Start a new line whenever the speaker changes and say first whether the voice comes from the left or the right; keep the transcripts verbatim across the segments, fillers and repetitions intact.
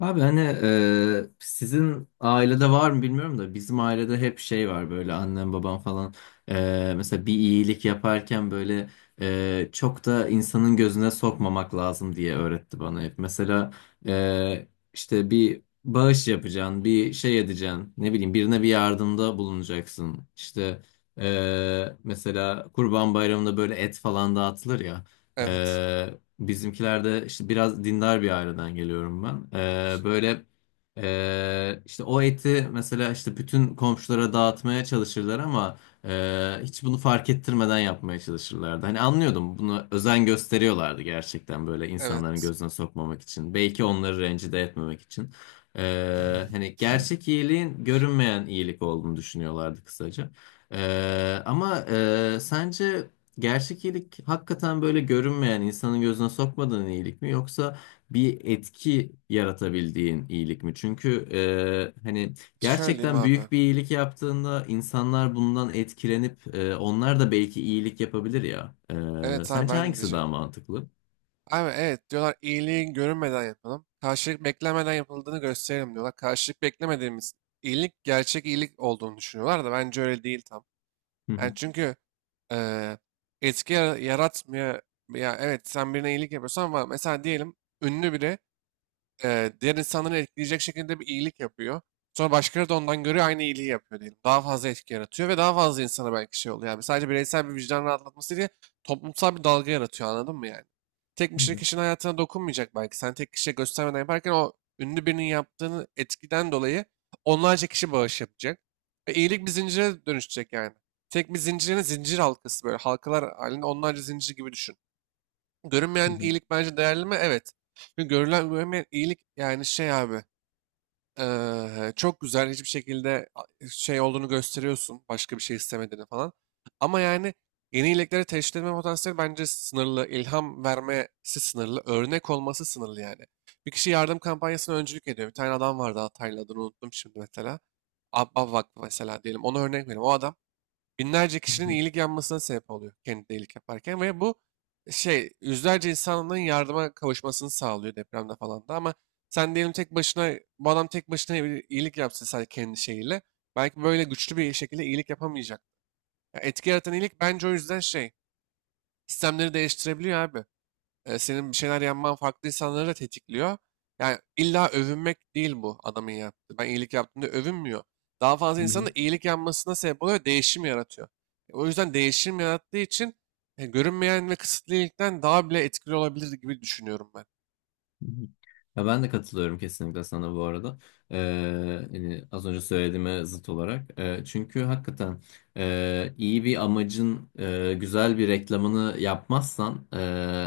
left: Abi hani e, sizin ailede var mı bilmiyorum da bizim ailede hep şey var böyle annem babam falan e, mesela bir iyilik yaparken böyle e, çok da insanın gözüne sokmamak lazım diye öğretti bana hep. Mesela e, işte bir bağış yapacaksın, bir şey edeceksin, ne bileyim birine bir yardımda bulunacaksın. İşte e, mesela Kurban Bayramı'nda böyle et falan dağıtılır ya.
right: Evet.
left: Bizimkilerde işte biraz dindar bir aileden geliyorum ben. Ee, böyle e, işte o eti mesela işte bütün komşulara dağıtmaya çalışırlar ama e, hiç bunu fark ettirmeden yapmaya çalışırlardı. Hani anlıyordum bunu özen gösteriyorlardı gerçekten böyle insanların
right: Evet.
left: gözüne sokmamak için. Belki onları rencide etmemek için. Ee, hani gerçek iyiliğin görünmeyen iyilik olduğunu düşünüyorlardı kısaca. Ee, ama e, sence gerçek iyilik hakikaten böyle görünmeyen, insanın gözüne sokmadığın iyilik mi yoksa bir etki yaratabildiğin iyilik mi? Çünkü e, hani
right: Şöyle diyeyim
left: gerçekten
right: abi.
left: büyük bir iyilik yaptığında insanlar bundan etkilenip e, onlar da belki iyilik yapabilir ya. E,
right: Evet abi
left: sence
right: ben de
left: hangisi daha
right: diyecektim.
left: mantıklı?
right: Abi evet diyorlar iyiliğin görünmeden yapalım. Karşılık beklemeden yapıldığını gösterelim diyorlar. Karşılık beklemediğimiz iyilik gerçek iyilik olduğunu düşünüyorlar da bence öyle değil tam.
left: Hı
right: Yani
left: hı.
right: çünkü eee etki yara- yaratmıyor. Ya evet sen birine iyilik yapıyorsan var. Mesela diyelim ünlü biri, e, diğer insanları etkileyecek şekilde bir iyilik yapıyor. Sonra başkaları da ondan görüyor aynı iyiliği yapıyor diyelim. Daha fazla etki yaratıyor ve daha fazla insana belki şey oluyor. Yani sadece bireysel bir vicdan rahatlatması değil, toplumsal bir dalga yaratıyor anladın mı yani? Tek bir
left: Hı
right: şey
left: hı.
right: kişinin hayatına dokunmayacak belki. Sen tek kişiye göstermeden yaparken o ünlü birinin yaptığını etkiden dolayı onlarca kişi bağış yapacak. Ve iyilik bir zincire dönüşecek yani. Tek bir zincirin zincir halkası böyle halkalar halinde onlarca zincir gibi düşün. Görünmeyen
left: Hı
right: iyilik bence değerli mi? Evet. Çünkü görülen görünmeyen iyilik yani şey abi, eee, çok güzel hiçbir şekilde a- şey olduğunu gösteriyorsun. Başka bir şey istemediğini falan. Ama yani yeni iyiliklere teşvik etme potansiyeli bence sınırlı. İlham vermesi sınırlı. Örnek olması sınırlı yani. Bir kişi yardım kampanyasına öncülük ediyor. Bir tane adam vardı Hataylı adını unuttum şimdi mesela. Abba Vakfı mesela diyelim. Ona örnek vereyim. O adam binlerce kişinin
left: hı.
right: iyilik yapmasına sebep oluyor kendi de iyilik yaparken ve bu şey yüzlerce insanın yardıma kavuşmasını sağlıyor depremde falan da. Ama sen diyelim tek başına, bu adam tek başına bir iyilik yapsa sadece kendi şeyiyle belki böyle güçlü bir şekilde iyilik yapamayacak. Ya etki yaratan iyilik bence o yüzden şey, sistemleri değiştirebiliyor abi. E, senin bir şeyler yapman farklı insanları da tetikliyor. Yani illa övünmek değil bu adamın yaptığı. Ben iyilik yaptığımda övünmüyor. Daha fazla
left: Hı
right: insanın
left: hı.
right: da iyilik yapmasına sebep oluyor, ve değişim yaratıyor. E, O yüzden değişim yarattığı için e, görünmeyen ve kısıtlı iyilikten daha bile etkili olabilir gibi düşünüyorum ben.
left: Hı hı. Ya ben de katılıyorum kesinlikle sana bu arada. Ee, hani az önce söylediğime zıt olarak. Ee, çünkü hakikaten e, iyi bir amacın e, güzel bir reklamını yapmazsan e,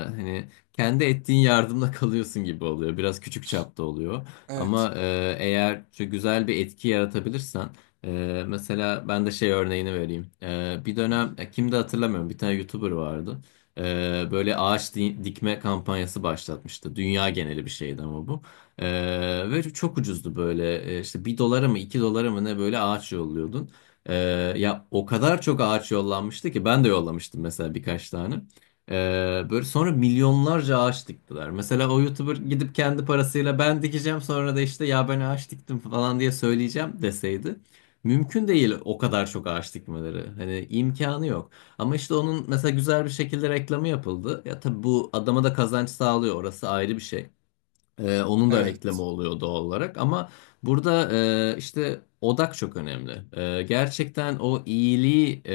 left: hani kendi ettiğin yardımla kalıyorsun gibi oluyor. Biraz küçük çapta oluyor.
right: Evet,
left: Ama e, eğer şu güzel bir etki yaratabilirsen e, mesela ben de şey örneğini vereyim. E, bir dönem ya kimdi hatırlamıyorum bir tane YouTuber vardı. Ee, böyle ağaç di- dikme kampanyası başlatmıştı. Dünya geneli bir şeydi ama bu. Ee, ve çok ucuzdu böyle. Ee, işte bir dolara mı iki dolara mı ne böyle ağaç yolluyordun. Ee, ya o kadar çok ağaç yollanmıştı ki ben de yollamıştım mesela birkaç tane. Ee, böyle sonra milyonlarca ağaç diktiler. Mesela o YouTuber gidip kendi parasıyla ben dikeceğim sonra da işte ya ben ağaç diktim falan diye söyleyeceğim deseydi. Mümkün değil o kadar çok ağaç dikmeleri. Hani imkanı yok. Ama işte onun mesela güzel bir şekilde reklamı yapıldı. Ya tabii bu adama da kazanç sağlıyor. Orası ayrı bir şey. Ee, onun da reklamı
right: evet,
left: oluyor doğal olarak. Ama burada e, işte odak çok önemli. Ee, gerçekten o iyiliği e,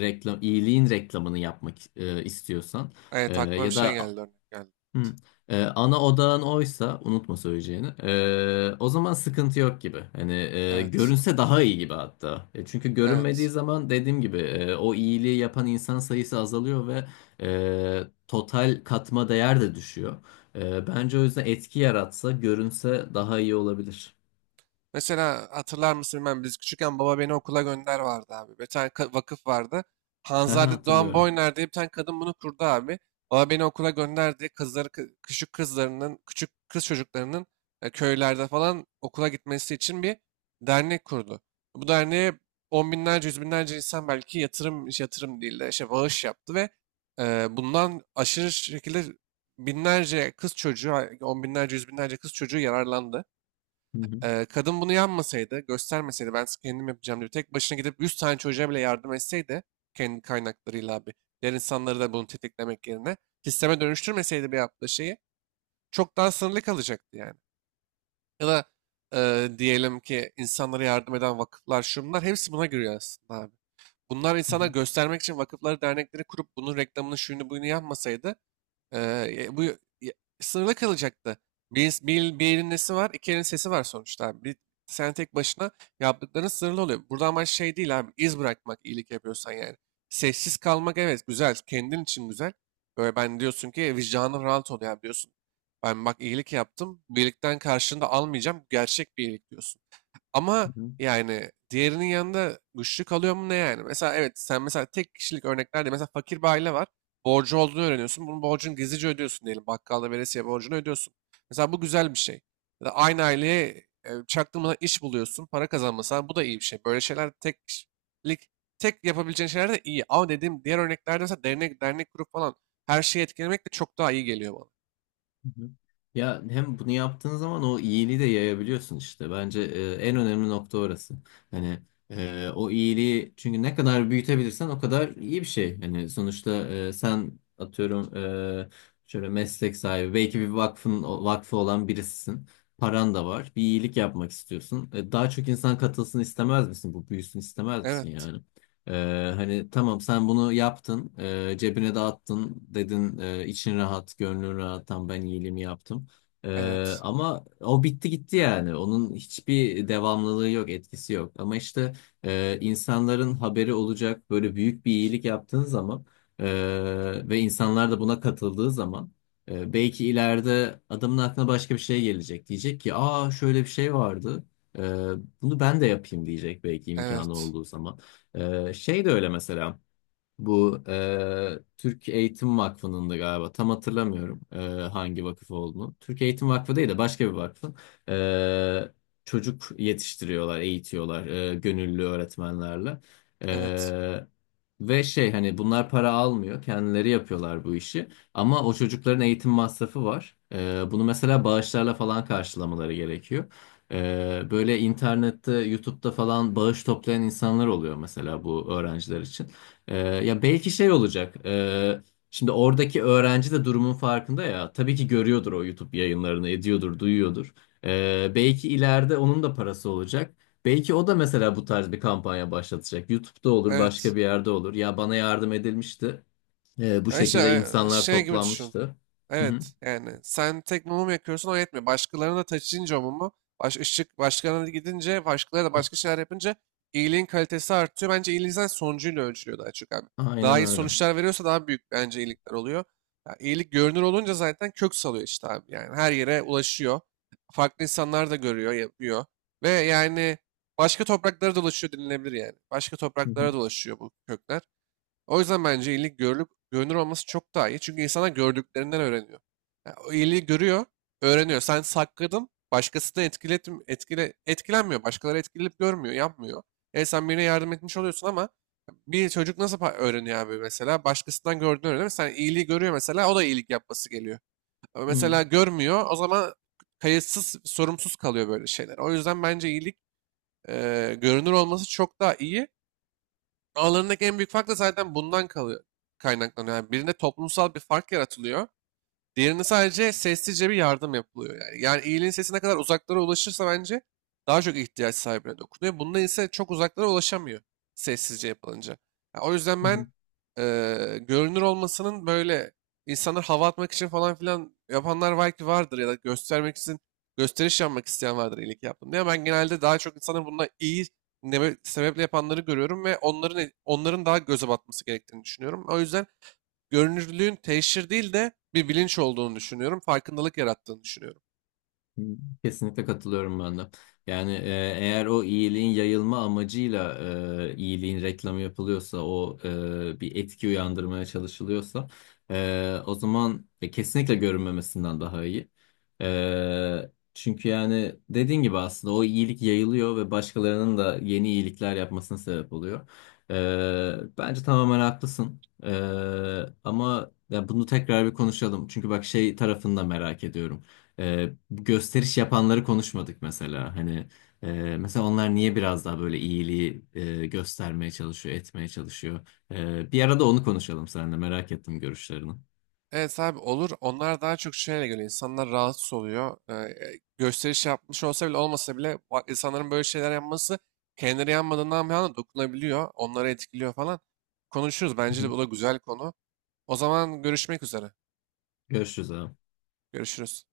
left: reklam, iyiliğin reklamını yapmak e, istiyorsan e,
right: evet, aklıma bir
left: ya
right: şey
left: da
right: geldi, örnek geldi.
left: Hı. Ee, ana odağın oysa unutma söyleyeceğini. Ee, o zaman sıkıntı yok gibi. Hani e,
right: Evet,
left: görünse daha iyi gibi hatta. E, çünkü görünmediği
right: evet.
left: zaman dediğim gibi e, o iyiliği yapan insan sayısı azalıyor ve e, total katma değer de düşüyor. E, bence o yüzden etki yaratsa görünse daha iyi olabilir.
right: Mesela hatırlar mısın bilmem, biz küçükken baba beni okula gönder vardı abi. Bir tane ka- vakıf vardı.
left: Aha,
right: Hanzade Doğan
left: hatırlıyorum.
right: Boyner diye bir tane kadın bunu kurdu abi. Baba beni okula gönder diye kızları, kı- küçük kızlarının, küçük kız çocuklarının, e, köylerde falan okula gitmesi için bir dernek kurdu. Bu derneğe on binlerce, yüz binlerce insan belki yatırım, yatırım değil de şey bağış yaptı ve, e, bundan aşırı şekilde binlerce kız çocuğu, on binlerce, yüz binlerce kız çocuğu yararlandı.
left: Hı hı.
right: Ee, kadın bunu yanmasaydı, göstermeseydi, ben kendim yapacağım diye tek başına gidip yüz tane çocuğa bile yardım etseydi, kendi kaynaklarıyla abi, diğer insanları da bunu tetiklemek yerine sisteme dönüştürmeseydi bir yaptığı şeyi, çok daha sınırlı kalacaktı yani. Ya da e, diyelim ki insanlara yardım eden vakıflar şunlar hepsi buna giriyor aslında abi. Bunlar insana göstermek için vakıfları dernekleri kurup bunun reklamını şuyunu buyunu yapmasaydı, ee, bu sınırlı kalacaktı. Bir, bir, bir elin nesi var, iki elin sesi var sonuçta abi. Bir, sen tek başına yaptıkların sınırlı oluyor. Burada amaç şey değil abi, iz bırakmak iyilik yapıyorsan yani. Sessiz kalmak evet güzel, kendin için güzel. Böyle ben diyorsun ki "E, vicdanın rahat oluyor abi" diyorsun. "Ben bak iyilik yaptım, birlikten karşında almayacağım, gerçek bir iyilik" diyorsun. Ama
left: Hı hı.
right: yani diğerinin yanında güçlü kalıyor mu ne yani? Mesela evet sen mesela tek kişilik örneklerde, mesela fakir bir aile var. Borcu olduğunu öğreniyorsun. Bunun borcunu gizlice ödüyorsun diyelim. Bakkalda veresiye borcunu ödüyorsun. Mesela bu güzel bir şey. Ya da aynı aileye e, çaktırmadan iş buluyorsun. Para kazanmasan bu da iyi bir şey. Böyle şeyler tek kişilik tek yapabileceğin şeyler de iyi. Ama dediğim diğer örneklerde mesela dernek, dernek kurup falan her şeyi etkilemek de çok daha iyi geliyor bana.
left: Hı hı. Ya hem bunu yaptığın zaman o iyiliği de yayabiliyorsun işte. Bence e, en önemli nokta orası. Hani e, o iyiliği çünkü ne kadar büyütebilirsen o kadar iyi bir şey. Hani sonuçta e, sen atıyorum e, şöyle meslek sahibi belki bir vakfın vakfı olan birisisin. Paran da var. Bir iyilik yapmak istiyorsun. E, daha çok insan katılsın istemez misin? Bu büyüsün istemez misin
right: Evet.
left: yani? Ee, hani tamam sen bunu yaptın, e, cebine dağıttın dedin, e, için rahat, gönlün rahat, tam ben iyiliğimi yaptım. Ee,
right: Evet.
left: ama o bitti gitti yani. Onun hiçbir devamlılığı yok, etkisi yok. Ama işte e, insanların haberi olacak böyle büyük bir iyilik yaptığın zaman e, ve insanlar da buna katıldığı zaman e, belki ileride adamın aklına başka bir şey gelecek. Diyecek ki, aa şöyle bir şey vardı. E, bunu ben de yapayım diyecek belki imkanı
right: Evet.
left: olduğu zaman. Ee, şey de öyle mesela. Bu e, Türk Eğitim Vakfı'nın da galiba tam hatırlamıyorum e, hangi vakıf olduğunu. Türk Eğitim Vakfı değil de başka bir vakfın. E, çocuk yetiştiriyorlar, eğitiyorlar e, gönüllü öğretmenlerle.
right: Evet.
left: E, ve şey hani bunlar para almıyor, kendileri yapıyorlar bu işi. Ama o çocukların eğitim masrafı var. E, bunu mesela bağışlarla falan karşılamaları gerekiyor. E, böyle internette, YouTube'da falan bağış toplayan insanlar oluyor mesela bu öğrenciler için. Ee, ya belki şey olacak. ee, şimdi oradaki öğrenci de durumun farkında ya. Tabii ki görüyordur o YouTube yayınlarını, ediyordur, duyuyordur. Ee, belki ileride onun da parası olacak. Belki o da mesela bu tarz bir kampanya başlatacak. YouTube'da olur,
right: Evet.
left: başka bir yerde olur. Ya bana yardım edilmişti. Ee, bu
right: Ya
left: şekilde
right: işte, e,
left: insanlar
right: şey gibi düşün.
left: toplanmıştı. Hı hı.
right: Evet yani sen tek mumu yakıyorsun o yetmiyor. Başkalarına da taşıyınca o mumu, baş, ışık başkalarına da gidince, başkaları da başka şeyler yapınca iyiliğin kalitesi artıyor. Bence iyiliğin zaten sonucuyla ölçülüyor daha çok abi. Daha
left: Aynen
right: iyi
left: öyle.
right: sonuçlar veriyorsa daha büyük bence iyilikler oluyor. Ya, iyilik görünür olunca zaten kök salıyor işte abi. Yani her yere ulaşıyor. Farklı insanlar da görüyor, yapıyor. Ve yani başka topraklara dolaşıyor denilebilir yani. Başka
left: Hı hı.
right: topraklara dolaşıyor bu kökler. O yüzden bence iyilik görülüp görünür olması çok daha iyi. Çünkü insana gördüklerinden öğreniyor. Yani o iyiliği görüyor, öğreniyor. Sen sakladın, başkası da etkilet, etkile, etkilenmiyor. Başkaları etkilenip görmüyor, yapmıyor. E sen birine yardım etmiş oluyorsun ama bir çocuk nasıl pa- öğreniyor abi mesela? Başkasından gördüğünü öğreniyor. Sen iyiliği görüyor mesela, o da iyilik yapması geliyor. Ama
left: Hı
right: mesela görmüyor, o zaman kayıtsız, sorumsuz kalıyor böyle şeyler. O yüzden bence iyilik e, görünür olması çok daha iyi. Aralarındaki en büyük fark da zaten bundan kalıyor, kaynaklanıyor. Yani birinde toplumsal bir fark yaratılıyor. Diğerinde sadece sessizce bir yardım yapılıyor yani. Yani iyiliğin sesi ne kadar uzaklara ulaşırsa bence daha çok ihtiyaç sahibine dokunuyor. Bunda ise çok uzaklara ulaşamıyor sessizce yapılınca. Ya o yüzden
left: hı.
right: ben, eee, görünür olmasının böyle, insanlar hava atmak için falan filan yapanlar belki vardır, ya da göstermek için, gösteriş yapmak isteyen vardır iyilik yaptım diye. Ama ben genelde daha çok insanın bunda iyi nebe- sebeple yapanları görüyorum ve onların onların daha göze batması gerektiğini düşünüyorum. O yüzden görünürlüğün teşhir değil de bir bilinç olduğunu düşünüyorum. Farkındalık yarattığını düşünüyorum.
left: Kesinlikle katılıyorum ben de. Yani e, eğer o iyiliğin yayılma amacıyla e, iyiliğin reklamı yapılıyorsa, o e, bir etki uyandırmaya çalışılıyorsa, e, o zaman e, kesinlikle görünmemesinden daha iyi. E, çünkü yani dediğin gibi aslında o iyilik yayılıyor ve başkalarının da yeni iyilikler yapmasına sebep oluyor. E, bence tamamen haklısın. E, ama ya bunu tekrar bir konuşalım. Çünkü bak şey tarafını da merak ediyorum. E, gösteriş yapanları konuşmadık mesela. Hani e, mesela onlar niye biraz daha böyle iyiliği e, göstermeye çalışıyor, etmeye çalışıyor. E, bir arada onu konuşalım seninle. Merak ettim görüşlerini. Hı
right: Evet abi olur. Onlar daha çok şeyle göre insanlar rahatsız oluyor. Ee, gösteriş yapmış olsa bile olmasa bile, bak- insanların böyle şeyler yapması, kendileri yanmadığından bir anda dokunabiliyor. Onları etkiliyor falan. Konuşuruz. Bence de
left: hı.
right: bu da güzel konu. O zaman görüşmek üzere.
left: Görüşürüz abi.
right: Görüşürüz.